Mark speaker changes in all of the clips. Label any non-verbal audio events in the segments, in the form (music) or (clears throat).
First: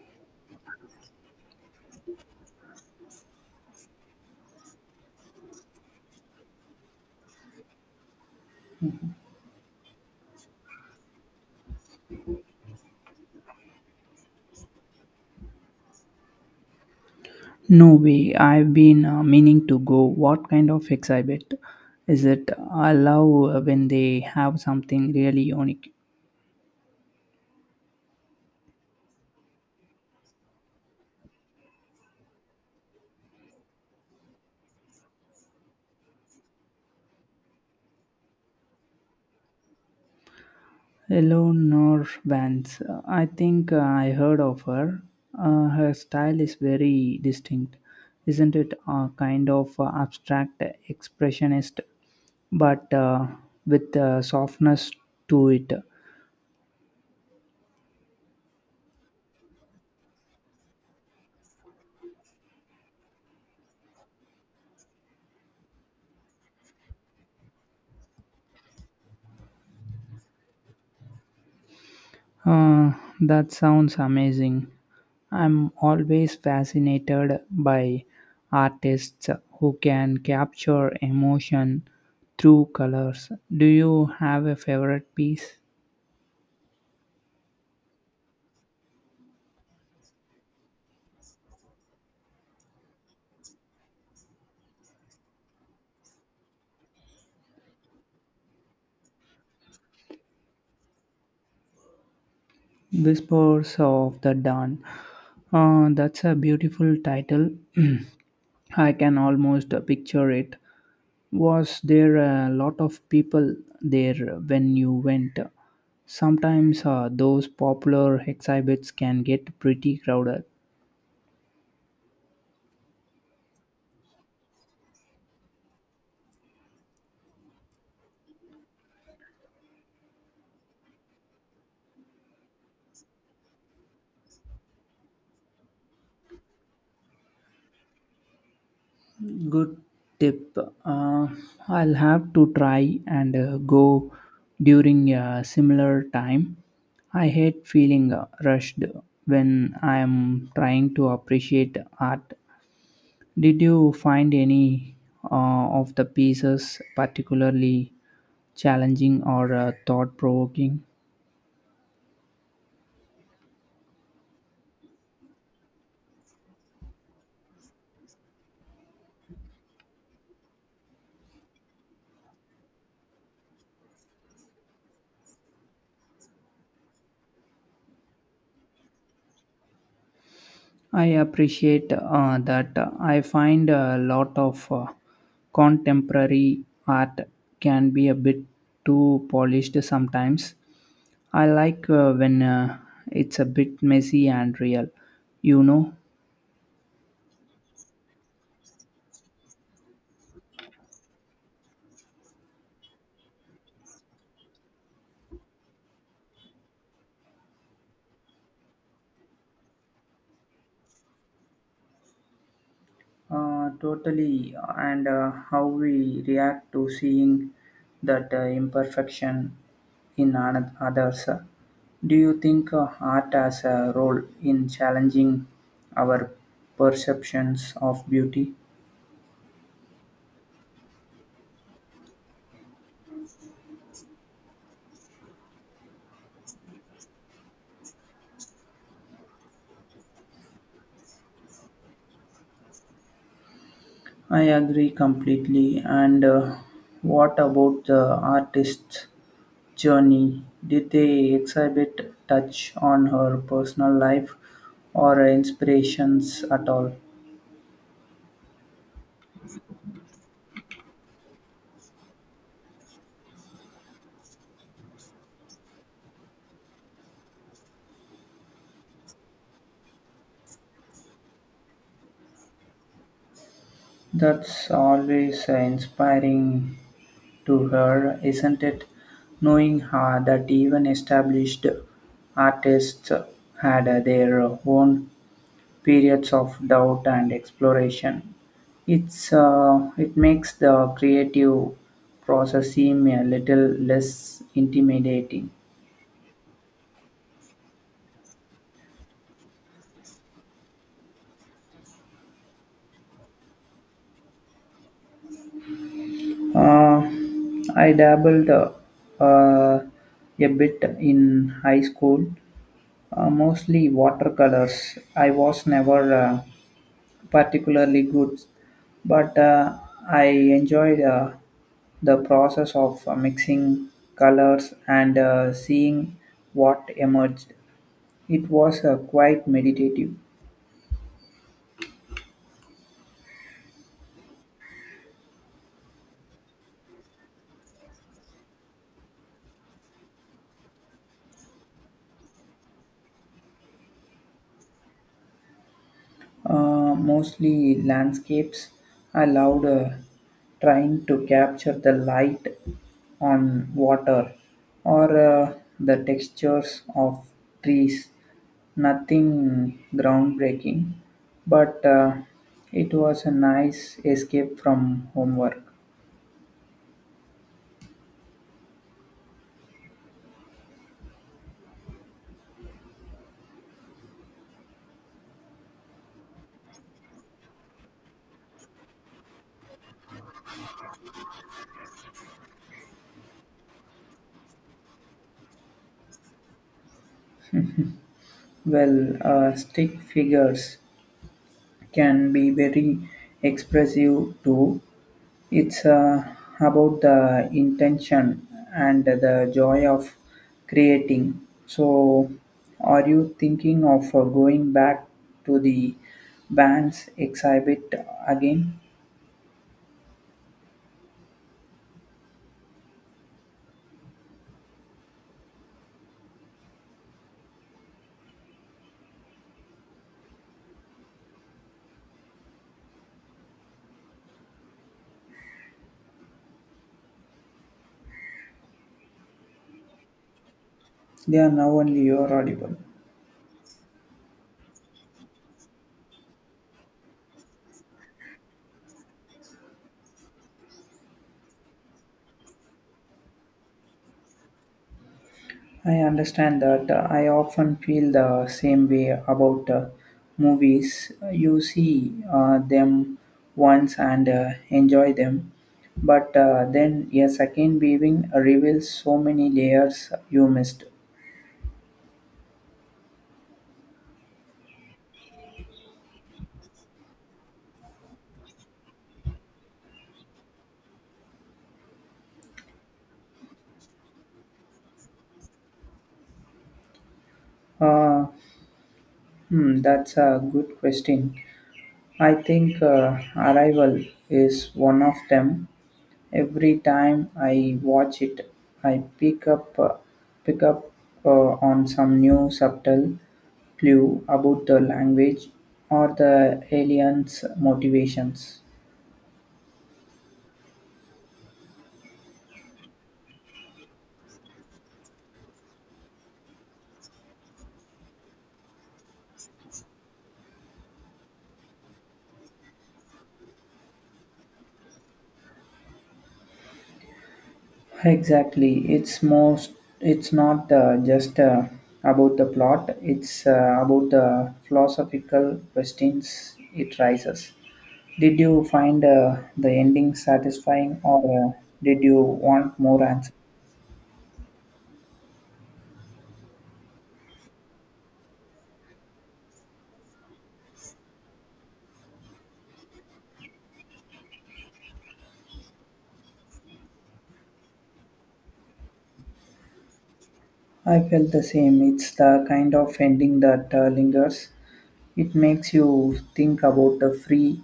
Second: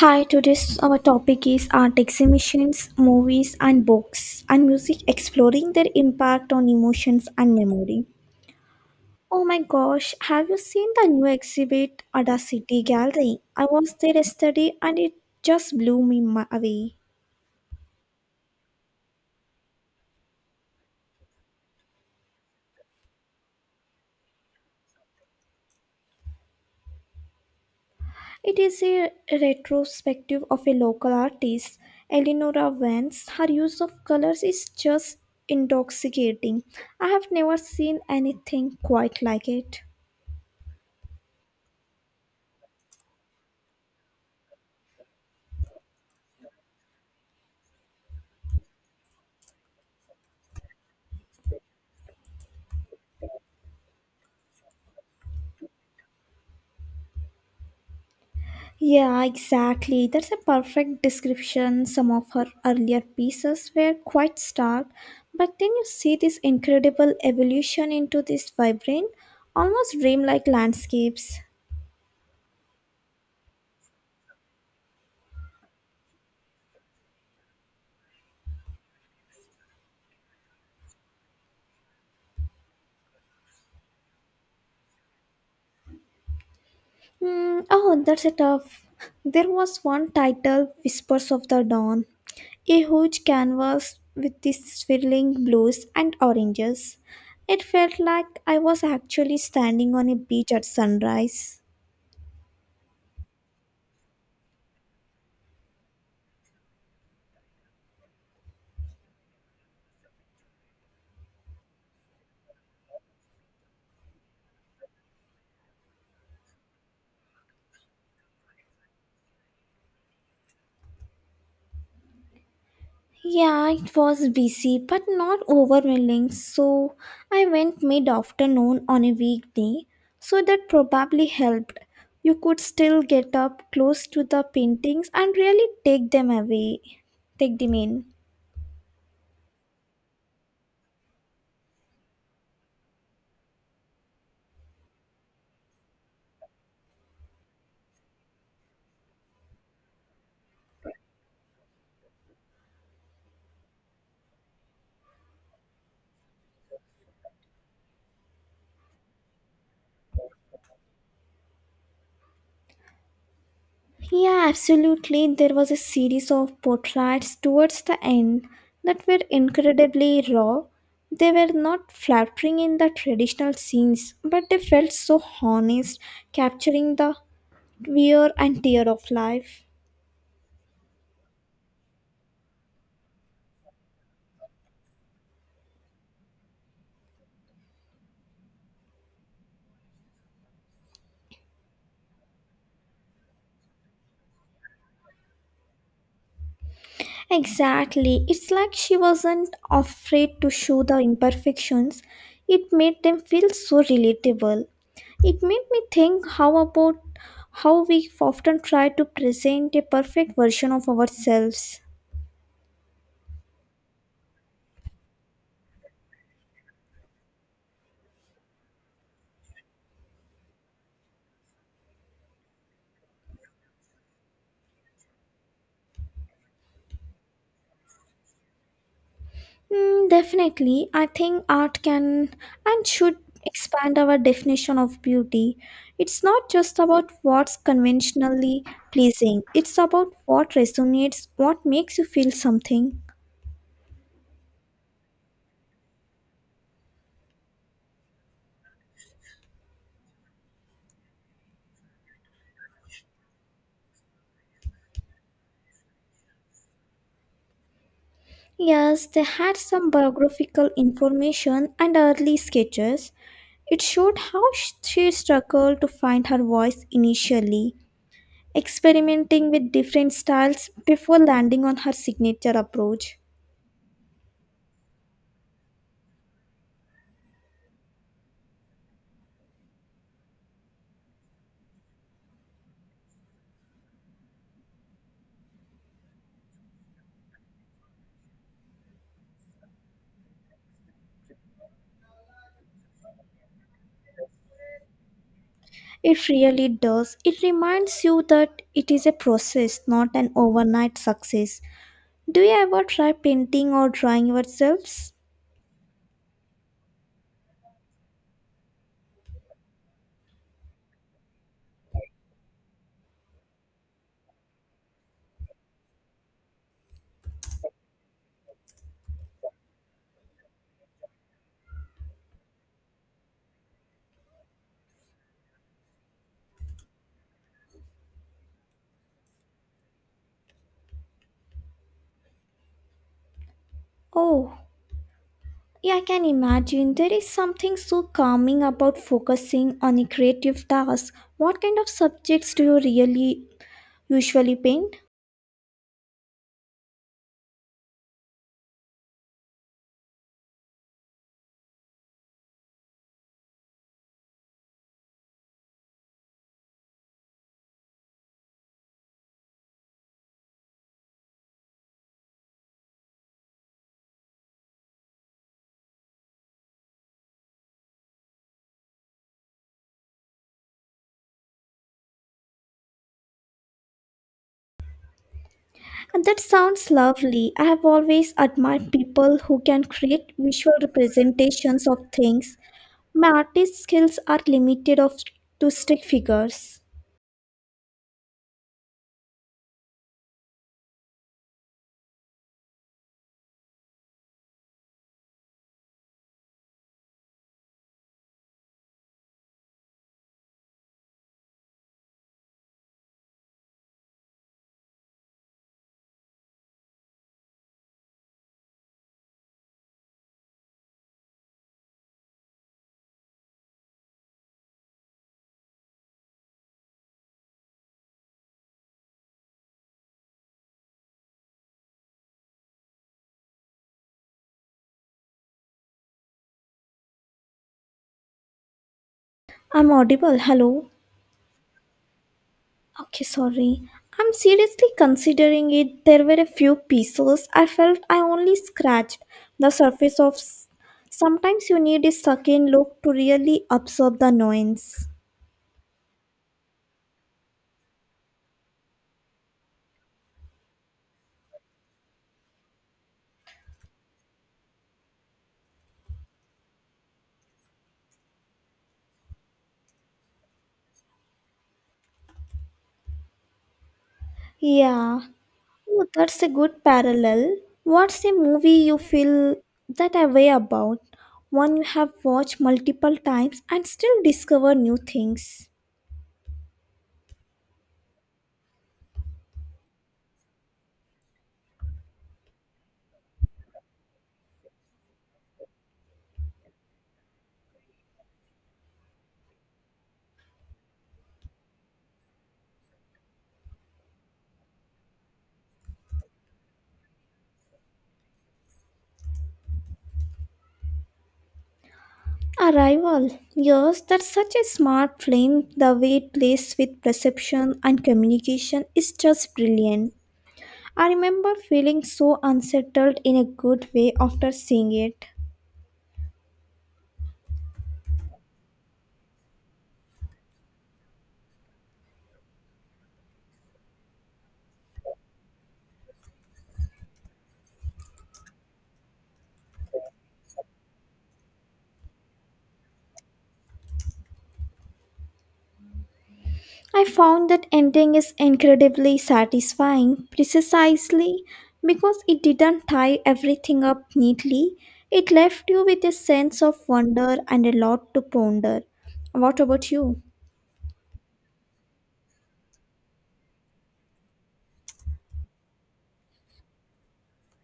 Speaker 1: Hi, today's our topic is art exhibitions, movies and books and music, exploring their impact on emotions and memory. Oh my gosh, have you seen the new exhibit at the City Gallery? I was there yesterday and it just blew me away.
Speaker 2: No way. I've been meaning to go. What kind of exhibit is it? I love when they have something really unique.
Speaker 1: It is a retrospective of a local artist, Eleonora Vance. Her use of colors is just intoxicating. I have never seen anything quite like it.
Speaker 2: Eleanor Vance. I think I heard of her. Her style is very distinct, isn't it? A kind of abstract expressionist, but with softness to it.
Speaker 1: Yeah, exactly. That's a perfect description. Some of her earlier pieces were quite stark, but then you see this incredible evolution into these vibrant, almost dreamlike landscapes.
Speaker 2: Uh, that sounds amazing. I'm always fascinated by artists who can capture emotion through colors. Do you have a favorite piece?
Speaker 1: Hmm. Oh, that's a tough. There was one title, Whispers of the Dawn, a huge canvas with these swirling blues and oranges. It felt like I was actually standing on a beach at sunrise.
Speaker 2: Whispers of the Dawn. That's a beautiful title. (clears throat) I can almost picture it. Was there a lot of people there when you went? Sometimes those popular exhibits can get pretty crowded.
Speaker 1: Yeah, it was busy but not overwhelming. So I went mid afternoon on a weekday, so that probably helped. You could still get up close to the paintings and really take them away. Take them in.
Speaker 2: Good tip. Uh, I'll have to try and go during a similar time. I hate feeling rushed when I am trying to appreciate art. Did you find any uh, of the pieces particularly challenging or thought provoking?
Speaker 1: Yeah, absolutely. There was a series of portraits towards the end that were incredibly raw. They were not flattering in the traditional scenes, but they felt so honest, capturing the wear and tear of life.
Speaker 2: I appreciate that I find a lot of contemporary art can be a bit too polished sometimes. I like when it's a bit messy and real, you know.
Speaker 1: Exactly. It's like she wasn't afraid to show the imperfections. It made them feel so relatable. It made me think how about how we often try to present a perfect version of ourselves.
Speaker 2: Totally, and how we react to seeing that imperfection in others. Do you think art has a role in challenging our perceptions of beauty?
Speaker 1: Mm, definitely. I think art can and should expand our definition of beauty. It's not just about what's conventionally pleasing, it's about what resonates, what makes you feel something.
Speaker 2: I agree completely. And what about the artist's journey? Did they exhibit touch on her personal life or inspirations at all?
Speaker 1: Yes, they had some biographical information and early sketches. It showed how she struggled to find her voice initially, experimenting with different styles before landing on her signature approach.
Speaker 2: That's always inspiring to her, isn't it? Knowing her that even established artists had their own periods of doubt and exploration. It makes the creative process seem a little less intimidating.
Speaker 1: It really does. It reminds you that it is a process, not an overnight success. Do you ever try painting or drawing yourselves?
Speaker 2: Uh, I dabbled a bit in high school. Mostly watercolors. I was never particularly good, but I enjoyed the process of mixing colors and seeing what emerged. It was quite meditative.
Speaker 1: Oh, yeah, I can imagine. There is something so calming about focusing on a creative task. What kind of subjects do you really usually paint?
Speaker 2: Mostly landscapes. I loved trying to capture the light on water or the textures of trees. Nothing groundbreaking, but it was a nice escape from homework.
Speaker 1: And that sounds lovely. I have always admired people who can create visual representations of things. My artist skills are limited of to stick figures.
Speaker 2: Well, stick figures can be very expressive too. It's about the intention and the joy of creating. So, are you thinking of going back to the band's exhibit again?
Speaker 1: I'm audible. Hello.
Speaker 2: They are now only your audible.
Speaker 1: Okay, sorry. I'm seriously considering it. There were a few pieces I felt I only scratched the surface of. Sometimes you need a second look to really absorb the nuance.
Speaker 2: I understand that. I often feel the same way about movies. You see them once and enjoy them, but then a second viewing reveals so many layers you missed.
Speaker 1: Yeah. Oh, that's a good parallel. What's a movie you feel that way about? One you have watched multiple times and still discover new things.
Speaker 2: Uh, hmm, that's a good question. I think Arrival is one of them. Every time I watch it, I pick up on some new subtle clue about the language or the aliens' motivations.
Speaker 1: Arrival. Yes, that's such a smart film. The way it plays with perception and communication is just brilliant. I remember feeling so unsettled in a good way after seeing it.
Speaker 2: Exactly, it's not just about the plot. It's about the philosophical questions it raises. Did you find the ending satisfying, or did you want more answers?
Speaker 1: I found that ending is incredibly satisfying, precisely because it didn't tie everything up neatly. It left you with a sense of wonder and a lot to ponder. What about you?
Speaker 2: I felt the same. It's the kind of ending that lingers. It makes you think about the free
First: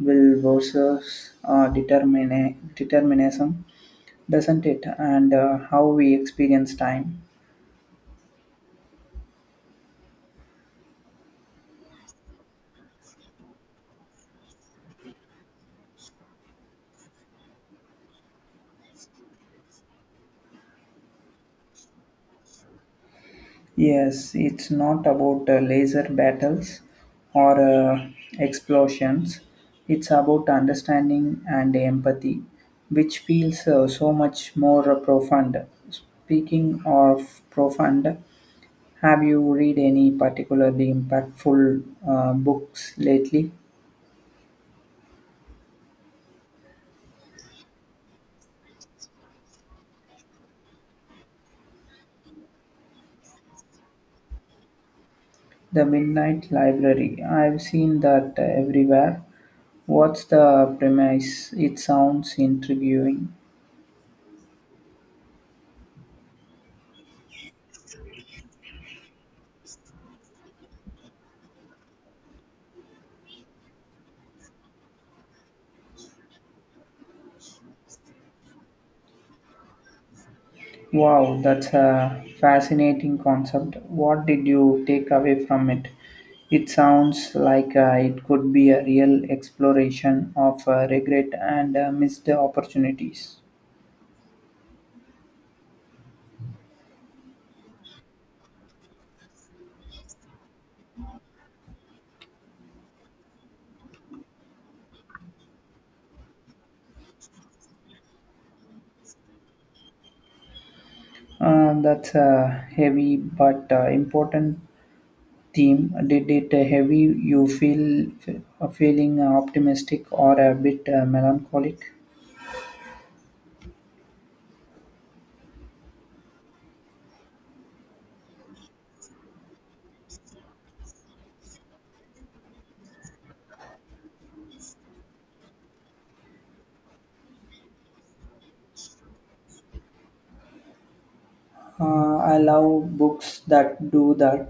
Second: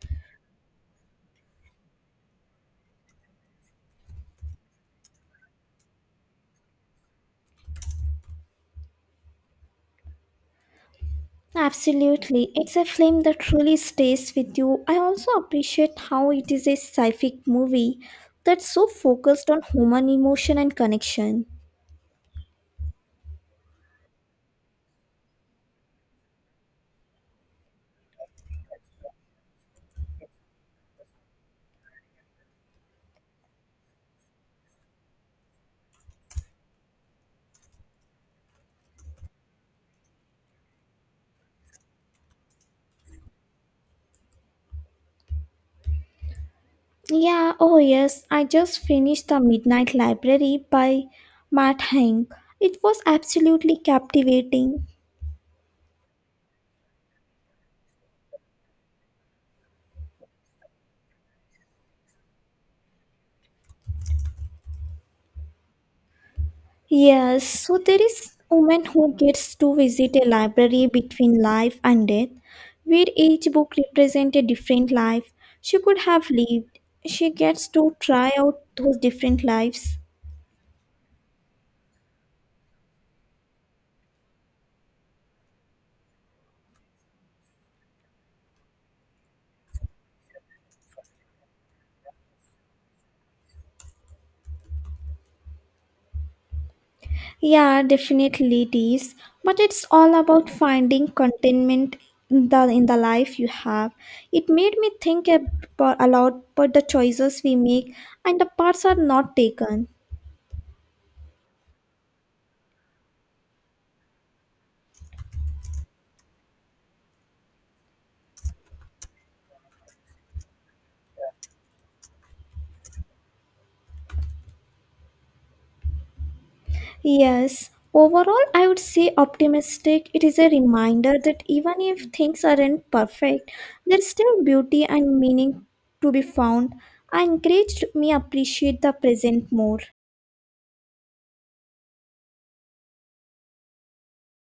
Speaker 2: will versus determinism, doesn't it? And how we experience time.
Speaker 1: Absolutely. It's a film that truly stays with you. I also appreciate how it is a sci-fi movie that's so focused on human emotion and connection.
Speaker 2: Yes, it's not about laser battles or explosions. It's about understanding and empathy, which feels so much more profound. Speaking of profound, have you read any particularly impactful books lately?
Speaker 1: Yeah, oh yes, I just finished The Midnight Library by Matt Haig. It was absolutely captivating.
Speaker 2: The Midnight Library. I've seen that everywhere. What's the premise? It sounds intriguing.
Speaker 1: Yes, so there is woman who gets to visit a library between life and death, where each book represents a different life she could have lived. She gets to try out those different lives.
Speaker 2: Wow, that's a fascinating concept. What did you take away from it? It sounds like it could be a real exploration of regret and missed opportunities.
Speaker 1: Yeah, definitely it is. But it's all about finding contentment in the life you have. It made me think a lot about the choices we make and the parts are not taken.
Speaker 2: That's a heavy but important theme, did it heavy you you feel feeling optimistic or a bit melancholic?
Speaker 1: Yes, overall, I would say optimistic. It is a reminder that even if things aren't perfect, there's still beauty and meaning to be found. I encouraged me appreciate the present more.
Speaker 2: I love books that do that.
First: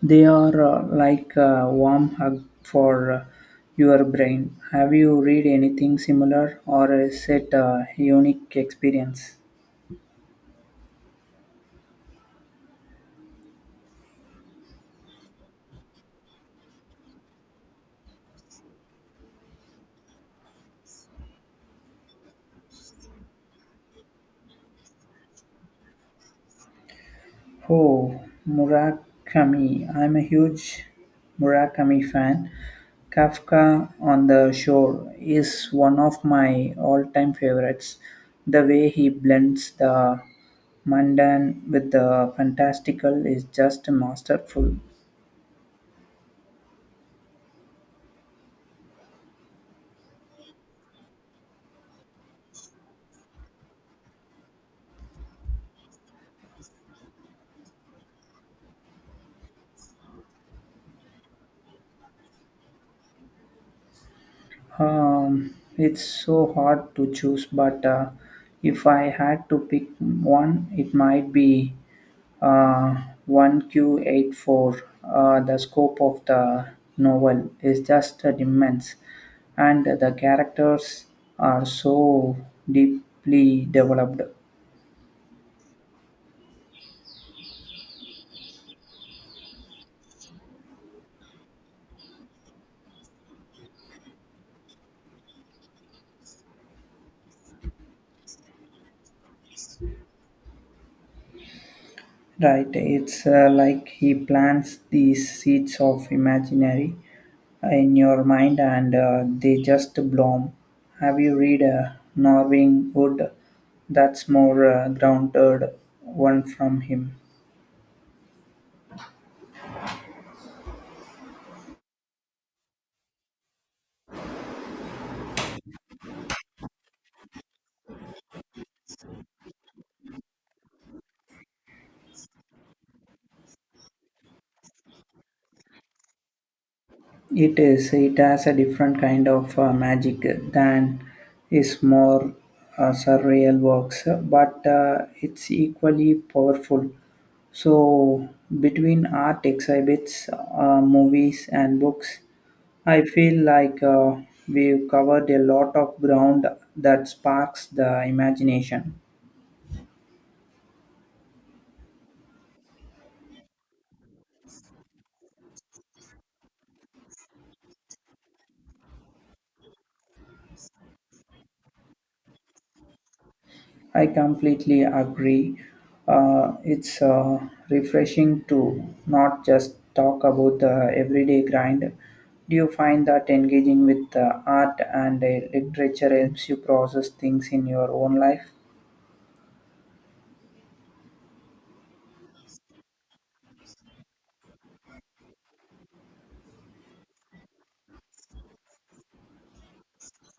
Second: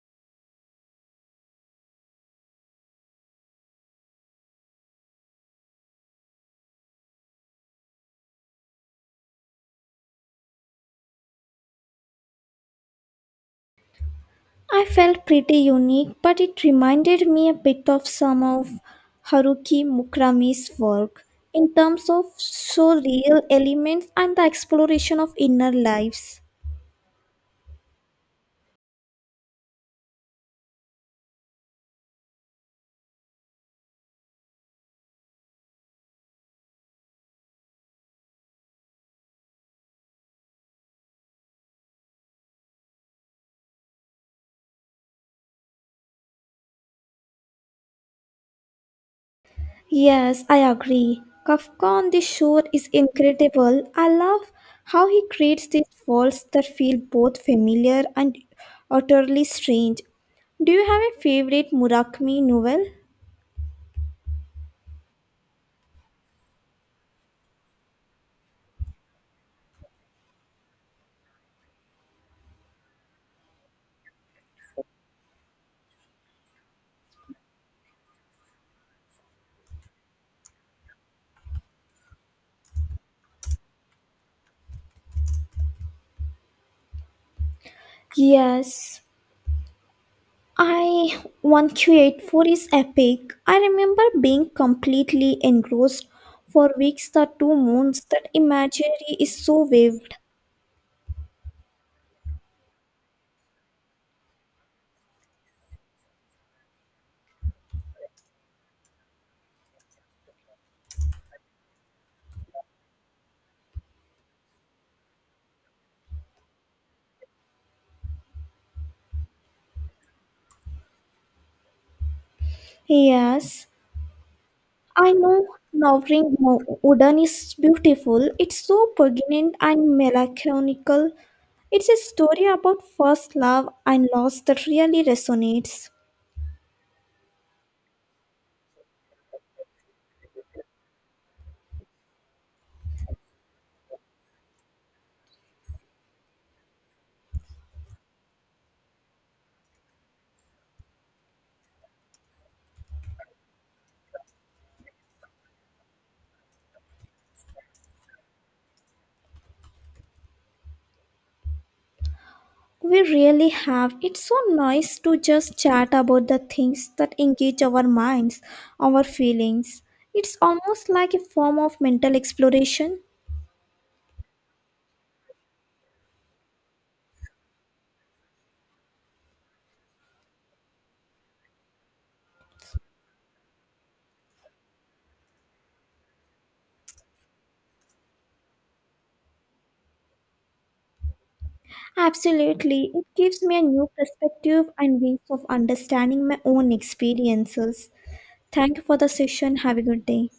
Speaker 2: They are like a warm hug for your brain. Have you read anything similar or is it a unique experience?
Speaker 1: I felt pretty unique, but it reminded me a bit of some of Haruki Murakami's work in terms of so real elements and the exploration of inner lives.
Speaker 2: Oh, Murakami. I'm a huge Murakami fan. Kafka on the Shore is one of my all time favorites. The way he blends the mundane with the fantastical is just masterful.
Speaker 1: Yes, I agree. Kafka on the Shore is incredible. I love how he creates these worlds that feel both familiar and utterly strange. Do you have a favorite Murakami novel?
Speaker 2: It's so hard to choose, but if I had to pick one, it might be uh, 1Q84. The scope of the novel is just immense, and the characters are so deeply developed.
Speaker 1: Yes, I, 1284 is epic. I remember being completely engrossed for weeks. The two moons, that imagery is so vivid.
Speaker 2: Right, it's like he plants these seeds of imaginary in your mind and they just bloom. Have you read Norwing Wood? That's more grounded one from him.
Speaker 1: Yes, I know Nowring Udan is beautiful. It's so poignant and melancholical. It's a story about first love and loss that really resonates.
Speaker 2: It is. It has a different kind of magic than his more surreal works, but it's equally powerful. So, between art exhibits, movies, and books, I feel like we've covered a lot of ground that sparks the imagination.
Speaker 1: We really have. It's so nice to just chat about the things that engage our minds, our feelings. It's almost like a form of mental exploration.
Speaker 2: I completely agree. It's refreshing to not just talk about the everyday grind. Do you find that engaging with art and literature helps you process things in your own life?
Speaker 1: Absolutely. It gives me a new perspective and ways of understanding my own experiences. Thank you for the session. Have a good day.